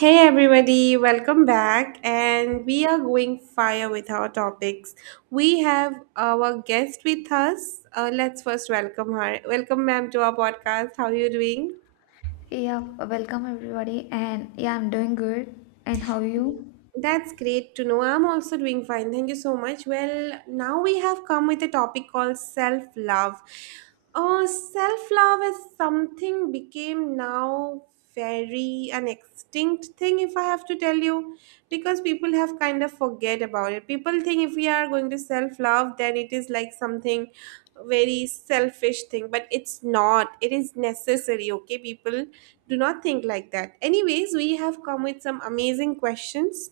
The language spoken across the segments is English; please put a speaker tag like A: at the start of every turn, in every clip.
A: Hey everybody, welcome back. And we are going fire with our topics. We have our guest with us. Let's first welcome her. Welcome, ma'am, to our podcast. How are you doing?
B: Yeah, welcome everybody, and yeah, I'm doing good. And how are you?
A: That's great to know. I'm also doing fine. Thank you so much. Well, now we have come with a topic called self love. Oh, self love is something became now very an extinct thing if I have to tell you because people have kind of forget about it. People think if we are going to self love then it is like something very selfish thing, but it's not, it is necessary. Okay, people do not think like that. Anyways, we have come with some amazing questions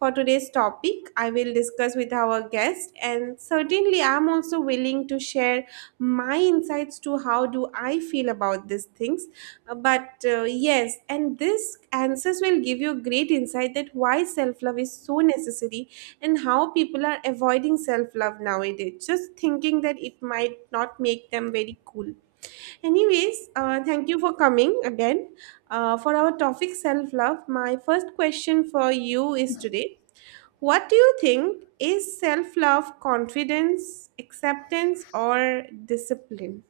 A: for today's topic. I will discuss with our guest, and certainly I'm also willing to share my insights to how do I feel about these things. But Yes, and this answers will give you great insight that why self love is so necessary and how people are avoiding self love nowadays just thinking that it might not make them very cool. Anyways, thank you for coming again for our topic self love. My first question for you is today, what do you think is self love? Confidence, acceptance, or discipline?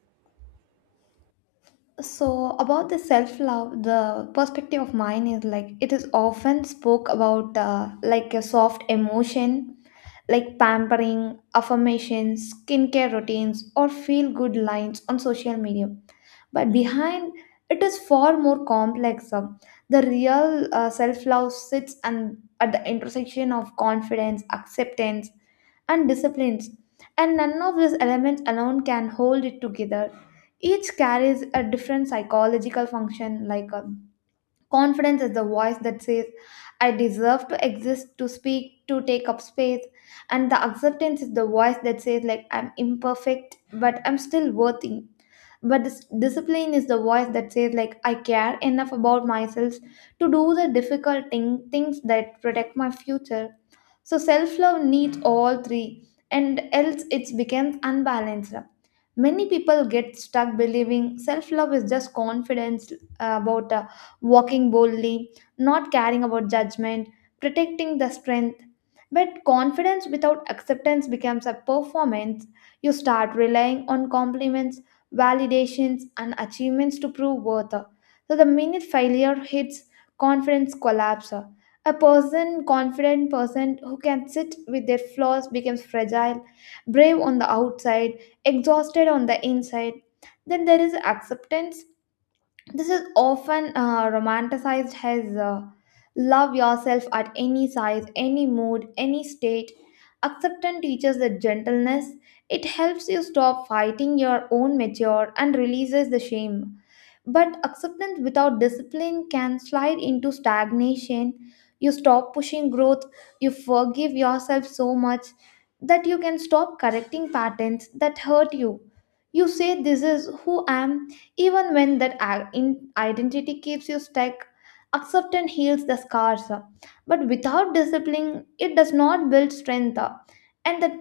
B: So, about the self love, the perspective of mine is like it is often spoke about like a soft emotion, like pampering, affirmations, skincare routines, or feel good lines on social media. But behind it is far more complex. The real self love sits and at the intersection of confidence, acceptance, and disciplines, and none of these elements alone can hold it together. Each carries a different psychological function, like confidence is the voice that says, I deserve to exist, to speak, to take up space. And the acceptance is the voice that says, like, I'm imperfect, but I'm still worthy. But this discipline is the voice that says, like, I care enough about myself to do the difficult thing, things that protect my future, so self love needs all three, and else it becomes unbalanced. Many people get stuck believing self love is just confidence about walking boldly, not caring about judgment, protecting the strength. But confidence without acceptance becomes a performance. You start relying on compliments, validations, and achievements to prove worth. So the minute failure hits, confidence collapses. A person, confident person who can sit with their flaws becomes fragile, brave on the outside, exhausted on the inside. Then there is acceptance. This is often romanticized as love yourself at any size, any mood, any state. Acceptance teaches the gentleness. It helps you stop fighting your own mature and releases the shame. But acceptance without discipline can slide into stagnation. You stop pushing growth, you forgive yourself so much that you can stop correcting patterns that hurt you. You say, this is who I am, even when that identity keeps you stuck. Acceptance heals the scars, but without discipline, it does not build strength. And that,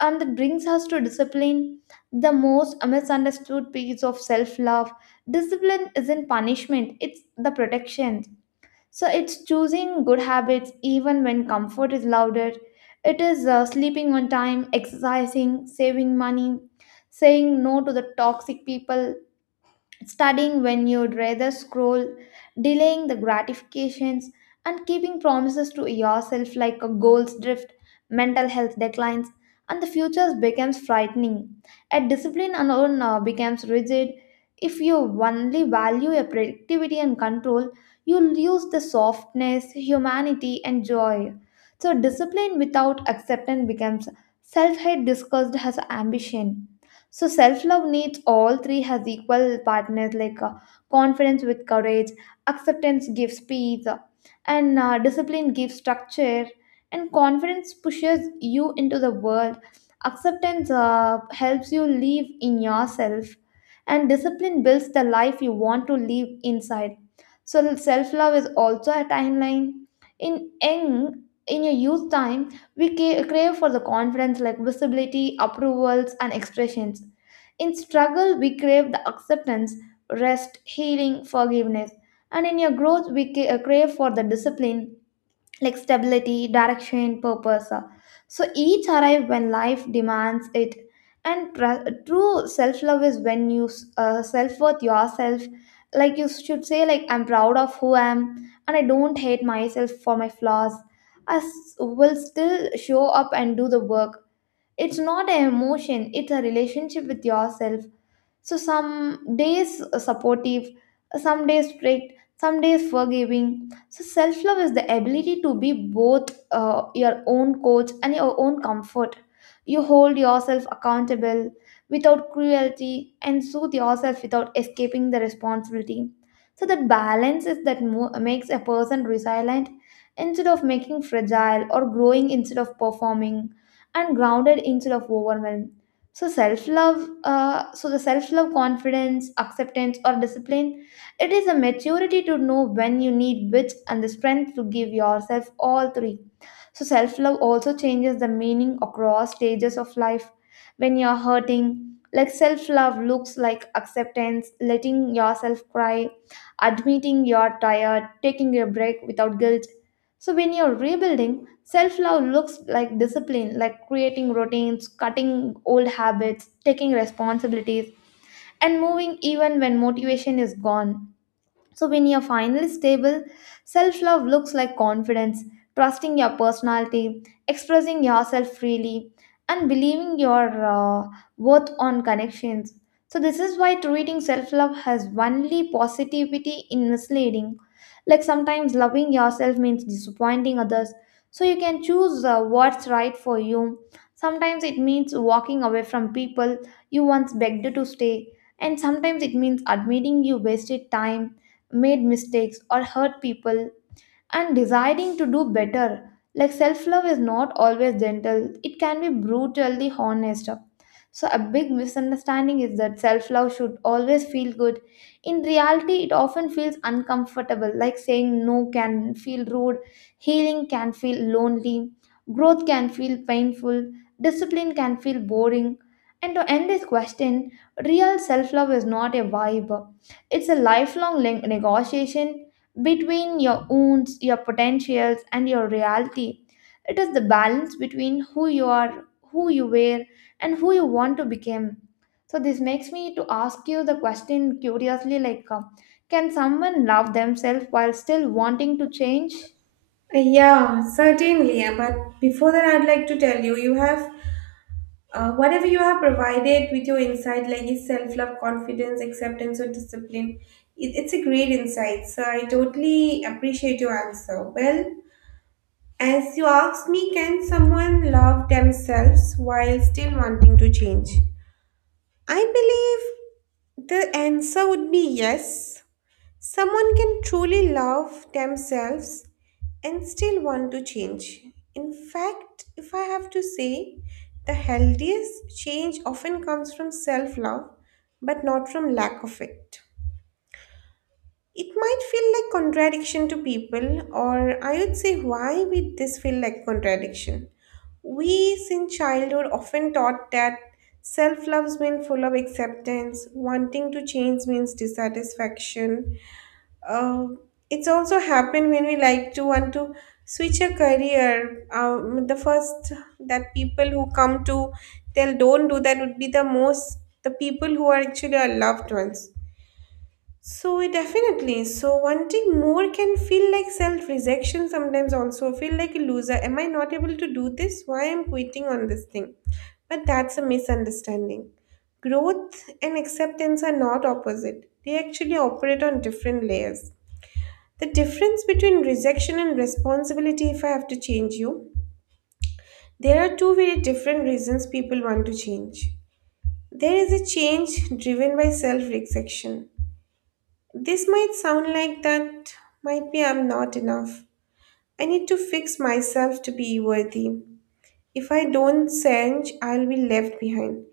B: and that brings us to discipline, the most misunderstood piece of self love. Discipline isn't punishment, it's the protection. So it's choosing good habits even when comfort is louder. It is sleeping on time, exercising, saving money, saying no to the toxic people, studying when you'd rather scroll, delaying the gratifications, and keeping promises to yourself, like a goals drift, mental health declines, and the future becomes frightening. A discipline alone becomes rigid. If you only value your productivity and control, you lose the softness, humanity, and joy. So, discipline without acceptance becomes self hate discussed as ambition. So self love needs all three has equal partners, like confidence with courage, acceptance gives peace, and discipline gives structure, and confidence pushes you into the world. Acceptance helps you live in yourself, and discipline builds the life you want to live inside. So self love is also a timeline. In young, in your youth time, we crave for the confidence, like visibility, approvals, and expressions. In struggle, we crave the acceptance, rest, healing, forgiveness. And in your growth, we crave for the discipline, like stability, direction, purpose. So each arrive when life demands it. And true self love is when you self worth yourself. Like you should say, like I'm proud of who I am, and I don't hate myself for my flaws. I will still show up and do the work. It's not an emotion; it's a relationship with yourself. So some days supportive, some days strict, some days forgiving. So self love is the ability to be both your own coach and your own comfort. You hold yourself accountable without cruelty and soothe yourself without escaping the responsibility. So that balance makes a person resilient instead of making fragile, or growing instead of performing, and grounded instead of overwhelmed. So self love, so the self love confidence acceptance or discipline, it is a maturity to know when you need which and the strength to give yourself all three. So self love also changes the meaning across stages of life. When you're hurting, like, self love looks like acceptance, letting yourself cry, admitting you're tired, taking a break without guilt. So when you're rebuilding, self love looks like discipline, like creating routines, cutting old habits, taking responsibilities, and moving even when motivation is gone. So, when you're finally stable, self love looks like confidence, trusting your personality, expressing yourself freely, and believing your worth on connections. So, this is why treating self love has only positivity in misleading. Like sometimes loving yourself means disappointing others. So, you can choose what's right for you. Sometimes it means walking away from people you once begged to stay. And sometimes it means admitting you wasted time, made mistakes, or hurt people, and deciding to do better. Like, self love is not always gentle, it can be brutally honest. So, a big misunderstanding is that self love should always feel good. In reality, it often feels uncomfortable, like saying no can feel rude, healing can feel lonely, growth can feel painful, discipline can feel boring. And to end this question, real self love is not a vibe, it's a lifelong negotiation between your wounds, your potentials, and your reality. It is the balance between who you are, who you were, and who you want to become. So this makes me to ask you the question curiously, like, can someone love themselves while still wanting to change?
A: Yeah, certainly. But before that, I'd like to tell you, you have whatever you have provided with your insight, like is self love, confidence, acceptance, or discipline. It's a great insight. So I totally appreciate your answer. Well, as you asked me, can someone love themselves while still wanting to change? I believe the answer would be yes. Someone can truly love themselves and still want to change. In fact, if I have to say, the healthiest change often comes from self love, but not from lack of it. It might feel like contradiction to people, or I would say, why would this feel like contradiction? We, since childhood, often taught that self love means full of acceptance, wanting to change means dissatisfaction. Uh, it's also happened when we like to want to switch a career. The first that people who come to tell don't do that would be the most the people who are actually our loved ones, so it definitely. So wanting more can feel like self-rejection sometimes also. Feel like a loser. Am I not able to do this? Why am I quitting on this thing? But that's a misunderstanding. Growth and acceptance are not opposite. They actually operate on different layers. The difference between rejection and responsibility, if I have to change you, there are two very different reasons people want to change. There is a change driven by self rejection. This might sound like that, might be I'm not enough. I need to fix myself to be worthy. If I don't change, I'll be left behind.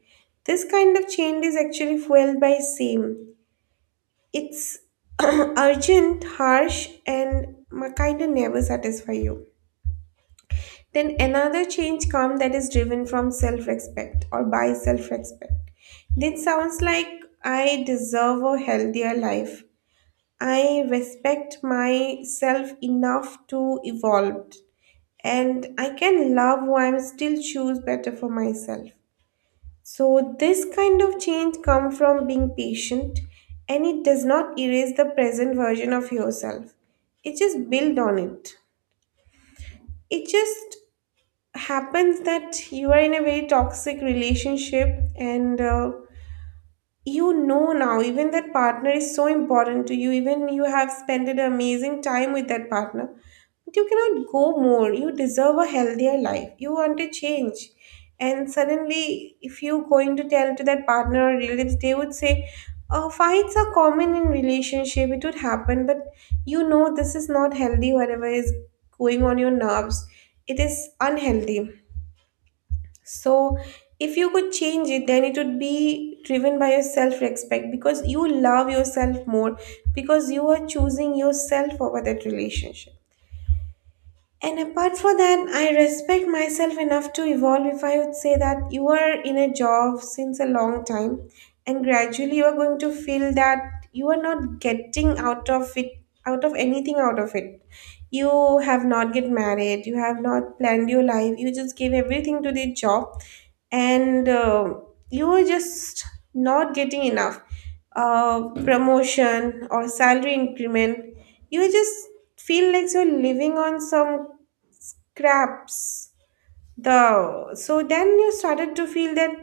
A: This kind of change is actually fueled by shame. It's urgent, harsh, and kind of never satisfy you. Then another change comes that is driven from self respect or by self respect. This sounds like I deserve a healthier life. I respect myself enough to evolve, and I can love who I'm still choose better for myself. So this kind of change come from being patient, and it does not erase the present version of yourself. It just build on it. It just happens that you are in a very toxic relationship, and you know now even that partner is so important to you, even you have spent an amazing time with that partner. You cannot go more. You deserve a healthier life. You want to change. And suddenly, if you're going to tell to that partner or relatives, they would say, oh, fights are common in relationship. It would happen. But you know this is not healthy, whatever is going on your nerves. It is unhealthy. So if you could change it, then it would be driven by your self-respect because you love yourself more, because you are choosing yourself over that relationship. And apart from that, I respect myself enough to evolve. If I would say that you are in a job since a long time and gradually you are going to feel that you are not getting out of it, out of anything out of it. You have not get married, you have not planned your life, you just gave everything to the job, and you are just not getting enough promotion or salary increment. You just feel like you're living on some Crabs. The so then you started to feel that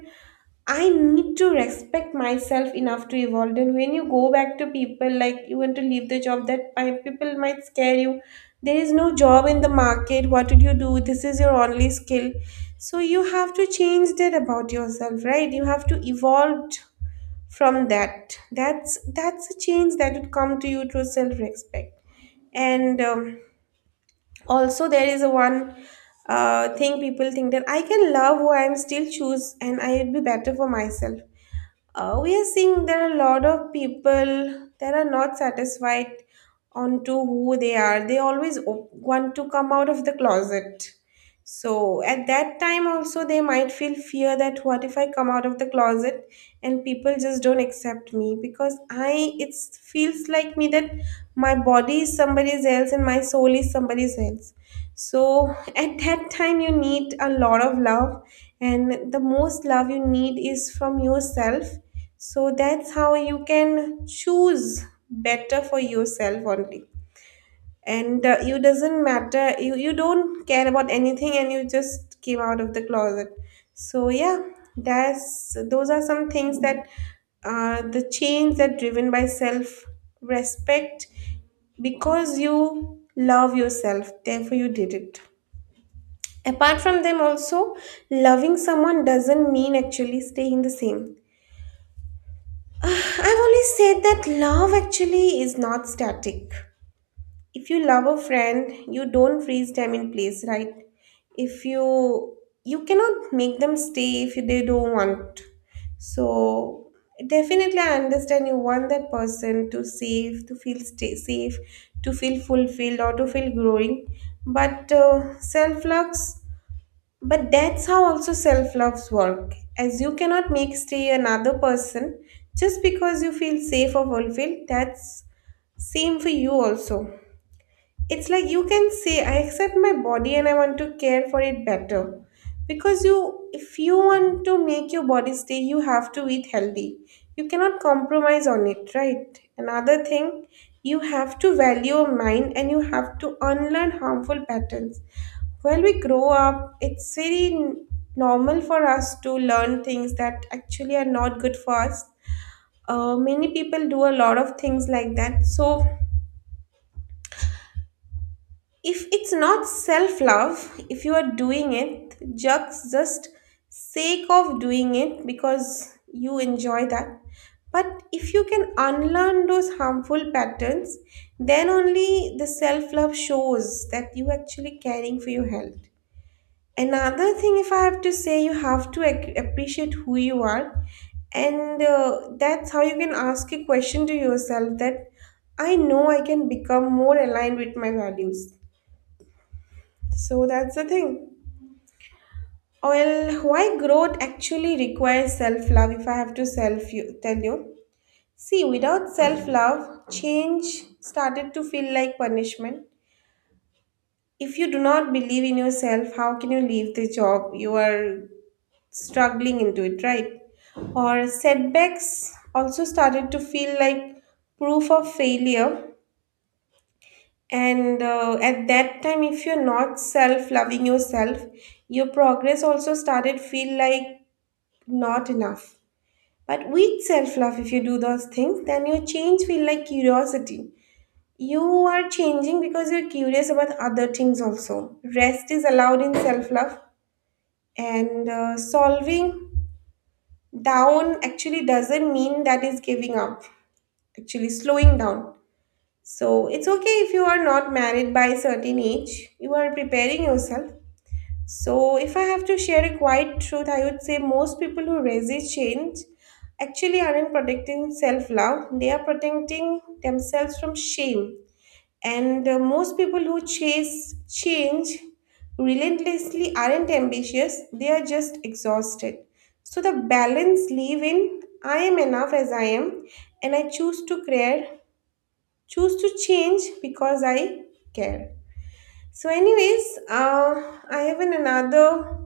A: I need to respect myself enough to evolve. And when you go back to people like you want to leave the job, that people might scare you. There is no job in the market. What did you do? This is your only skill. So you have to change that about yourself, right? You have to evolve from that. That's a change that would come to you through self respect and. Also there is a one thing people think that I can love who I'm still choose and I would be better for myself. We are seeing there are a lot of people that are not satisfied onto who they are. They always want to come out of the closet. So at that time also they might feel fear that what if I come out of the closet and people just don't accept me, because I it feels like me that my body is somebody's else and my soul is somebody's else. So at that time, you need a lot of love, and the most love you need is from yourself. So that's how you can choose better for yourself only. And you doesn't matter, you don't care about anything, and you just came out of the closet. So, yeah, that's those are some things that the change that driven by self respect, because you love yourself, therefore, you did it. Apart from them, also, loving someone doesn't mean actually staying the same. Ah, I've always said that love actually is not static. If you love a friend, you don't freeze them in place, right? If you cannot make them stay if they don't want. So definitely, I understand you want that person to save, to feel stay safe, to feel fulfilled, or to feel growing. But self love but that's how also self loves work, as you cannot make stay another person just because you feel safe or fulfilled. That's same for you also. It's like you can say, I accept my body and I want to care for it better. Because you, if you want to make your body stay, you have to eat healthy. You cannot compromise on it, right? Another thing, you have to value your mind and you have to unlearn harmful patterns. When we grow up, it's very normal for us to learn things that actually are not good for us. Many people do a lot of things like that. So, if it's not self love, if you are doing it just sake of doing it because you enjoy that, but if you can unlearn those harmful patterns, then only the self love shows that you actually caring for your health. Another thing, if I have to say, you have to appreciate who you are, and that's how you can ask a question to yourself that I know I can become more aligned with my values. So that's the thing. Well, why growth actually requires self love, if I have to tell you. See, without self love, change started to feel like punishment. If you do not believe in yourself, how can you leave the job you are struggling into it, right? Or setbacks also started to feel like proof of failure. And at that time, if you're not self loving yourself, your progress also started feel like not enough. But with self love, if you do those things, then your change feel like curiosity. You are changing because you're curious about other things also. Rest is allowed in self love, and solving down actually doesn't mean that is giving up, actually slowing down. So it's okay if you are not married by a certain age, you are preparing yourself. So if I have to share a quiet truth, I would say most people who resist change actually aren't protecting self love, they are protecting themselves from shame. And most people who chase change relentlessly aren't ambitious, they are just exhausted. So the balance live in I am enough as I am, and I choose to care, choose to change because I care. So, anyways, I have an another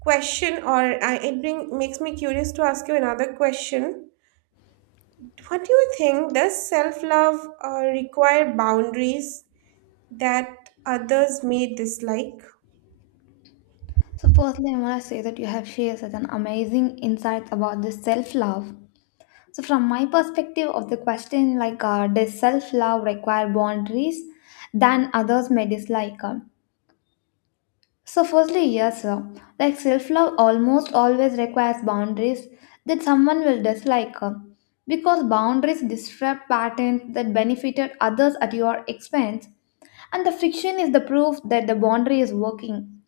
A: question, or it makes me curious to ask you another question. What do you think? Does self love require boundaries? That others may dislike?
B: So firstly, I want to say that you have shared such an amazing insights about this self-love. So from my perspective of the question, like, does self-love require boundaries than others may dislike? So, firstly, yes, like self love almost always requires boundaries that someone will dislike, because boundaries disrupt patterns that benefited others at your expense, and the friction is the proof that the boundary is working.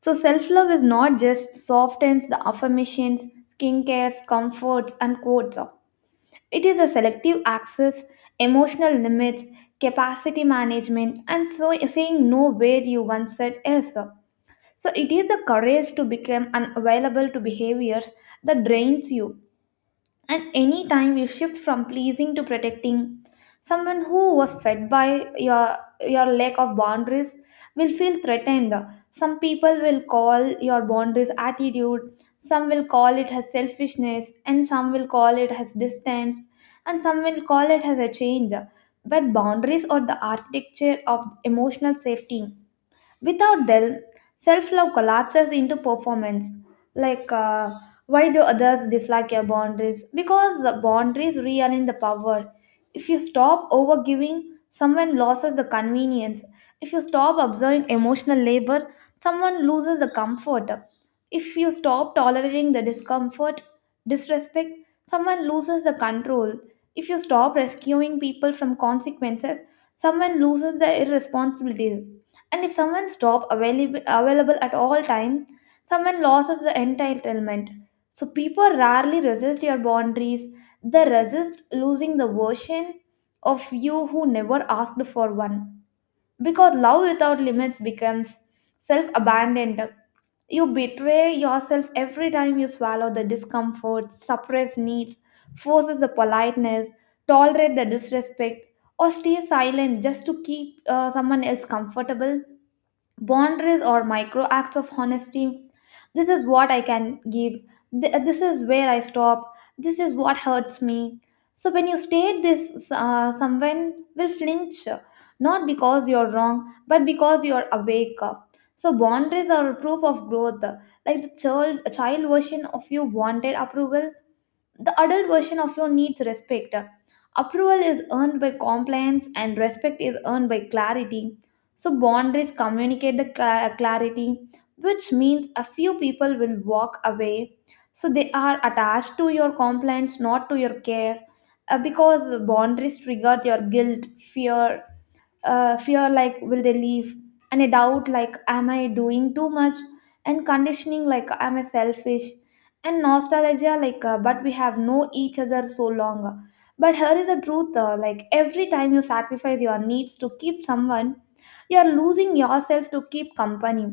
B: So, self love is not just softens the affirmations, skincare, comforts, and quotes. It is a selective access, emotional limits, capacity management, and so saying no where you once said yes. So it is the courage to become unavailable to behaviors that drains you. And any time you shift from pleasing to protecting, someone who was fed by your your lack of boundaries will feel threatened. Some people will call your boundaries attitude, some will call it as selfishness, and some will call it as distance, and some will call it as a change. But boundaries are the architecture of emotional safety. Without them, self love collapses into performance. Like, why do others dislike your boundaries? Because the boundaries realign the power. If you stop over giving, someone loses the convenience. If you stop observing emotional labor, someone loses the comfort. If you stop tolerating the discomfort, disrespect, someone loses the control. If you stop rescuing people from consequences, someone loses their irresponsibilities. And if someone stop available at all time, someone loses the entitlement. So people rarely resist your boundaries, they resist losing the version of you who never asked for one, because love without limits becomes self abandoned. You betray yourself every time you swallow the discomfort, suppress needs, forces the politeness, tolerate the disrespect, or stay silent just to keep someone else comfortable. Boundaries or micro acts of honesty. This is what I can give. This is where I stop, this is what hurts me. So when you state this, someone will flinch, not because you're wrong but because you're awake. So boundaries are a proof of growth. Like, the child version of you wanted approval, the adult version of law needs respect. Approval is earned by compliance and respect is earned by clarity. So boundaries communicate the clarity, which means a few people will walk away. So they are attached to your compliance, not to your care, because boundaries trigger your guilt, fear, fear like will they leave, and a doubt like am I doing too much, and conditioning like am I selfish, and nostalgia like, but we have known each other so long. But here is the truth, like every time you sacrifice your needs to keep someone, you are losing yourself to keep company.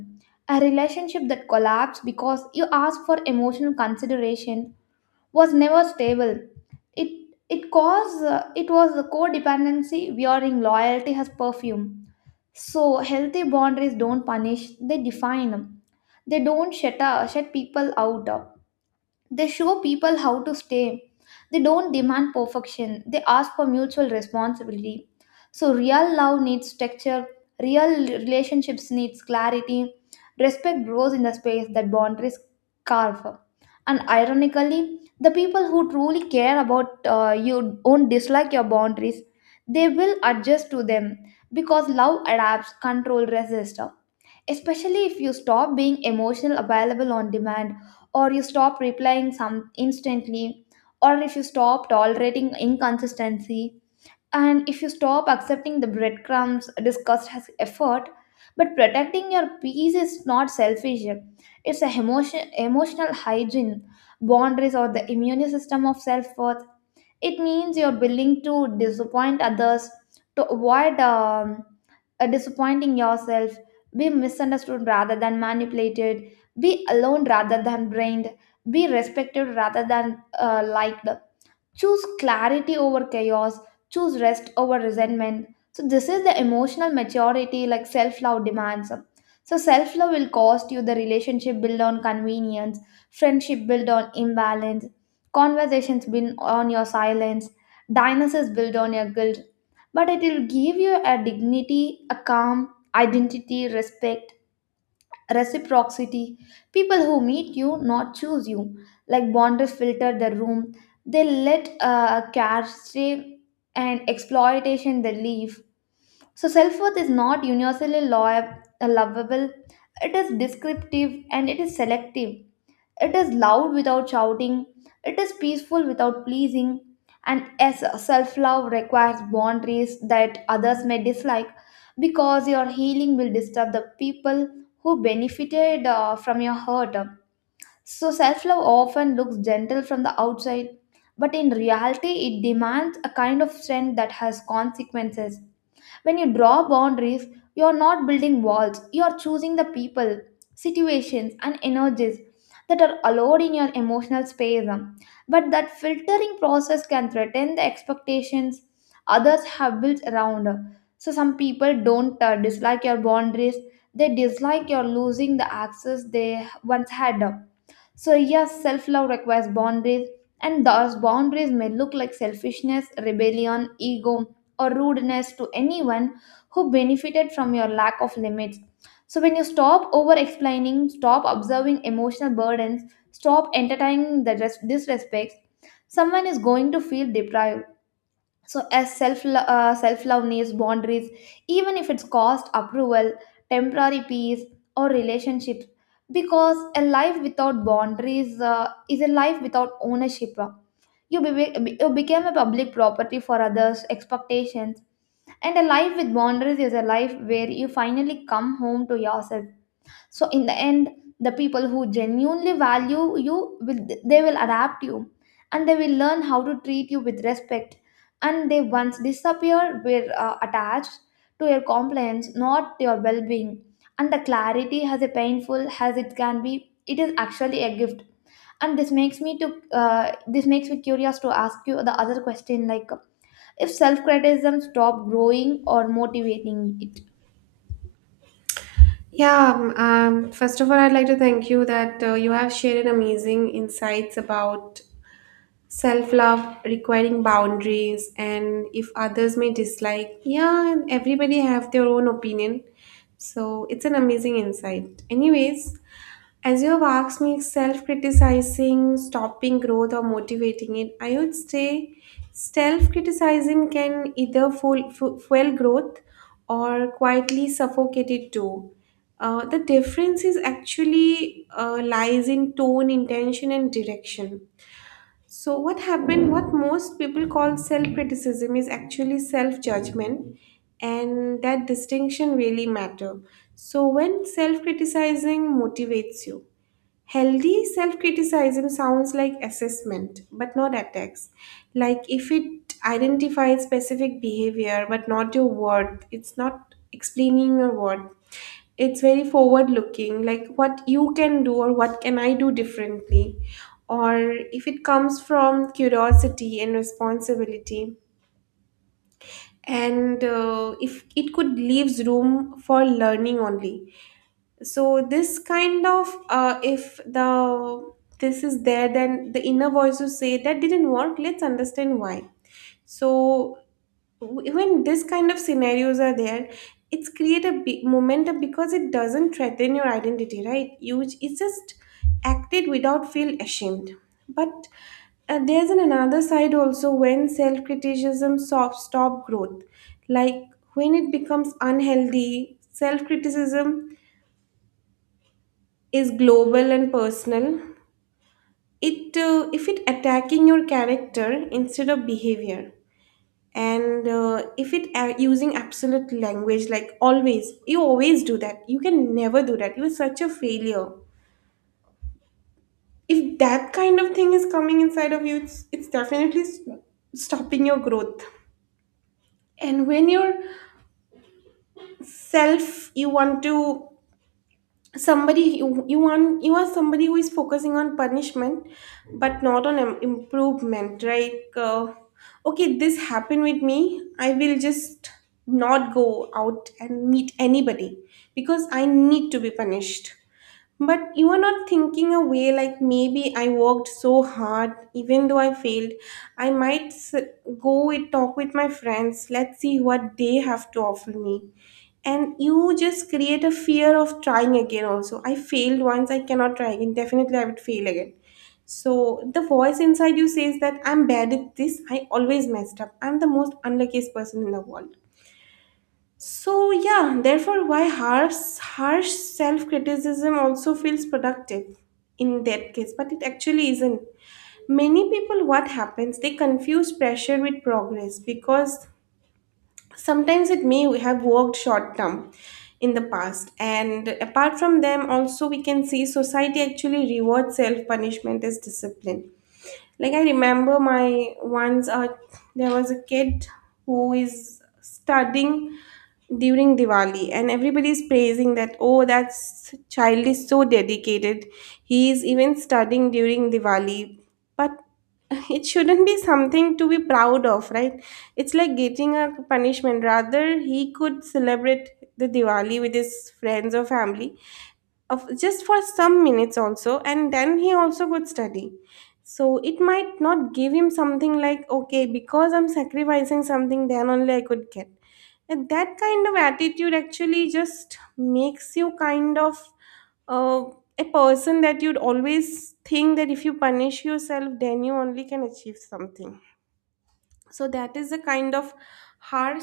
B: A relationship that collapsed because you ask for emotional consideration was never stable. It it was the codependency wearing loyalty as perfume. So healthy boundaries don't punish; they define. They don't shut people out. They show people how to stay. They don't demand perfection, they ask for mutual responsibility. So, real love needs structure, real relationships needs clarity. Respect grows in the space that boundaries carve. And ironically, the people who truly care about you won't dislike your boundaries. They will adjust to them because love adapts, control resists, especially if you stop being emotional available on demand, or you stop replying some instantly, or if you stop tolerating inconsistency, and if you stop accepting the breadcrumbs discussed as effort. But protecting your peace is not selfish, it's a emotional hygiene. Boundaries or the immune system of self-worth. It means you're willing to disappoint others to avoid disappointing yourself, be misunderstood rather than manipulated, be alone rather than brained, be respected rather than liked, choose clarity over chaos, choose rest over resentment. So this is the emotional maturity like self love demands. So self love will cost you the relationship built on convenience, friendship built on imbalance, conversations built on your silence, dynasties built on your guilt, but it will give you a dignity, a calm, identity, respect, reciprocity, people who meet you not choose you, like bonders filter the room. They let save and exploitation they leave. So self-worth is not universally lovable, it is descriptive and it is selective. It is loud without shouting, it is peaceful without pleasing, and as self love requires boundaries that others may dislike because your healing will disturb the people who benefited from your hurt. So, self love often looks gentle from the outside, but in reality, it demands a kind of strength that has consequences. When you draw boundaries, you're not building walls, you're choosing the people, situations, and energies that are allowed in your emotional space. But that filtering process can threaten the expectations others have built around. So, some people don't dislike your boundaries, they dislike your losing the access they once had. So, yes, self love requires boundaries, and those boundaries may look like selfishness, rebellion, ego, or rudeness to anyone who benefited from your lack of limits. So, when you stop over explaining, stop observing emotional burdens, stop entertaining the disrespects, someone is going to feel deprived. So as self love needs boundaries, even if it's cost approval, temporary peace, or relationships, because a life without boundaries is a life without ownership. You became a public property for others expectations, and a life with boundaries is a life where you finally come home to yourself. So in the end, the people who genuinely value you will, they will adapt you, and they will learn how to treat you with respect, and they once disappear were attached to your complaints, not your well-being. And the clarity has a painful as it can be, it is actually a gift. And this makes me to this makes me curious to ask you the other question, like if self-criticism stopped growing or motivating it.
A: Yeah, first of all, I'd like to thank you that you have shared amazing insights about self love requiring boundaries and if others may dislike. Yeah, and everybody have their own opinion. So it's an amazing insight. Anyways, as you have asked me, self criticizing, stopping growth, or motivating it, I would say self criticizing can either fuel growth or quietly suffocate it too. The difference is actually lies in tone, intention, and direction. So, what happened, what most people call self criticism is actually self judgment, and that distinction really matter. So, when self criticizing motivates you, healthy self criticism sounds like assessment, but not attacks. Like if it identifies specific behavior but not your worth, it's not explaining your worth. It's very forward looking, like what you can do or what can I do differently. Or if it comes from curiosity and responsibility, and if it could leaves room for learning only. So this kind of if the this is there, then the inner voices say that didn't work, let's understand why. So when this kind of scenarios are there, it's create a big momentum because it doesn't threaten your identity, right? You, it's just acted without feel ashamed. But there's an another side also when self-criticism stop growth. Like when it becomes unhealthy self-criticism, is global and personal. It, if it attacking your character instead of behavior, and if it using absolute language like always, you always do that, you can never do that, you're such a failure. If that kind of thing is coming inside of you, it's definitely stopping your growth. And when you're self, you want to somebody, you want, you are somebody who is focusing on punishment but not on improvement. Like okay, this happened with me, I will just not go out and meet anybody because I need to be punished. But you are not thinking away like, maybe I worked so hard, even though I failed. I might go and talk with my friends. Let's see what they have to offer me. And you just create a fear of trying again, also. I failed once, I cannot try again. Definitely, I would fail again. So the voice inside you says that I'm bad at this, I always messed up, I'm the most unluckiest person in the world. So, yeah, therefore, why harsh self criticism also feels productive in that case, but it actually isn't. Many people, what happens, they confuse pressure with progress, because sometimes it may have worked short term in the past. And apart from them, also, we can see society actually rewards self punishment as discipline. Like I remember my once there was a kid who is studying during Diwali, and everybody is praising that, oh, that child is so dedicated, he is even studying during Diwali. But it shouldn't be something to be proud of, right? It's like getting a punishment. Rather he could celebrate the Diwali with his friends or family of just for some minutes also, and then he also could study. So it might not give him something like, okay, because I'm sacrificing something then only I could get. And that kind of attitude actually just makes you kind of uh, a person that you'd always think that if you punish yourself, then you only can achieve something. So that is a kind of harsh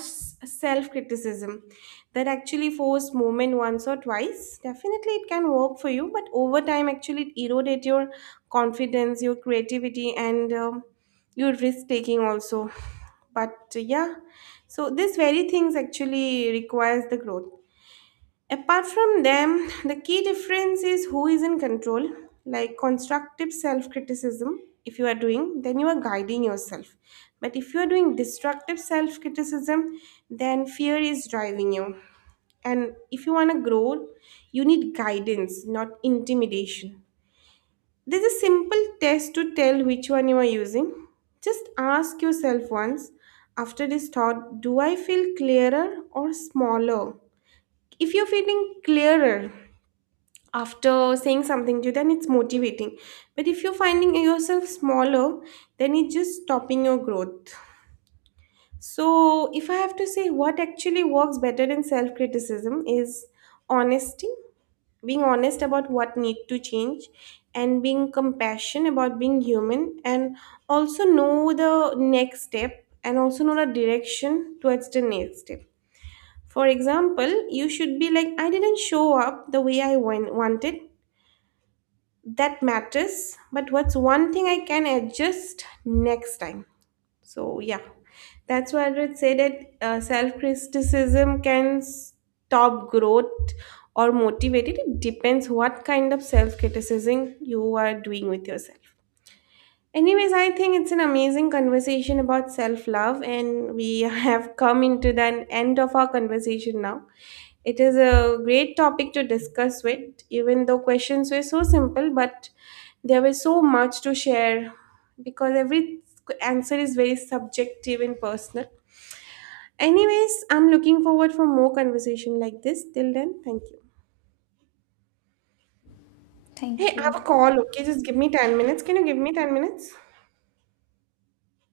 A: self criticism that actually forced movement. Once or twice definitely it can work for you, but over time actually it eroded your confidence, your creativity, and your risk taking also. But yeah, so this very things actually requires the growth. Apart from them, the key difference is who is in control, like constructive self criticism. If you are doing, then you are guiding yourself. But if you are doing destructive self criticism, then fear is driving you. And if you want to grow, you need guidance, not intimidation. There's a simple test to tell which one you are using. Just ask yourself once, after this thought, do I feel clearer or smaller? If you're feeling clearer after saying something to you, then it's motivating. But if you're finding yourself smaller, then it's just stopping your growth. So if I have to say what actually works better in self criticism is honesty, being honest about what need to change, and being compassion about being human, and also know the next step, and also know the direction towards the next step. For example, you should be like, I didn't show up the way I wanted, that matters, but what's one thing I can adjust next time? So yeah, that's why I would say that self-criticism can stop growth or motivate it. It depends what kind of self-criticism you are doing with yourself. Anyways, I think it's an amazing conversation about self love, and we have come into the end of our conversation now. It is a great topic to discuss with, even though questions were so simple, but there was so much to share, because every answer is very subjective and personal. Anyways, I'm looking forward for more conversation like this. Till then, thank you. Hey,
B: Thank
A: I have a
B: you.
A: call, okay? Just give me 10 minutes. Can you give me 10 minutes?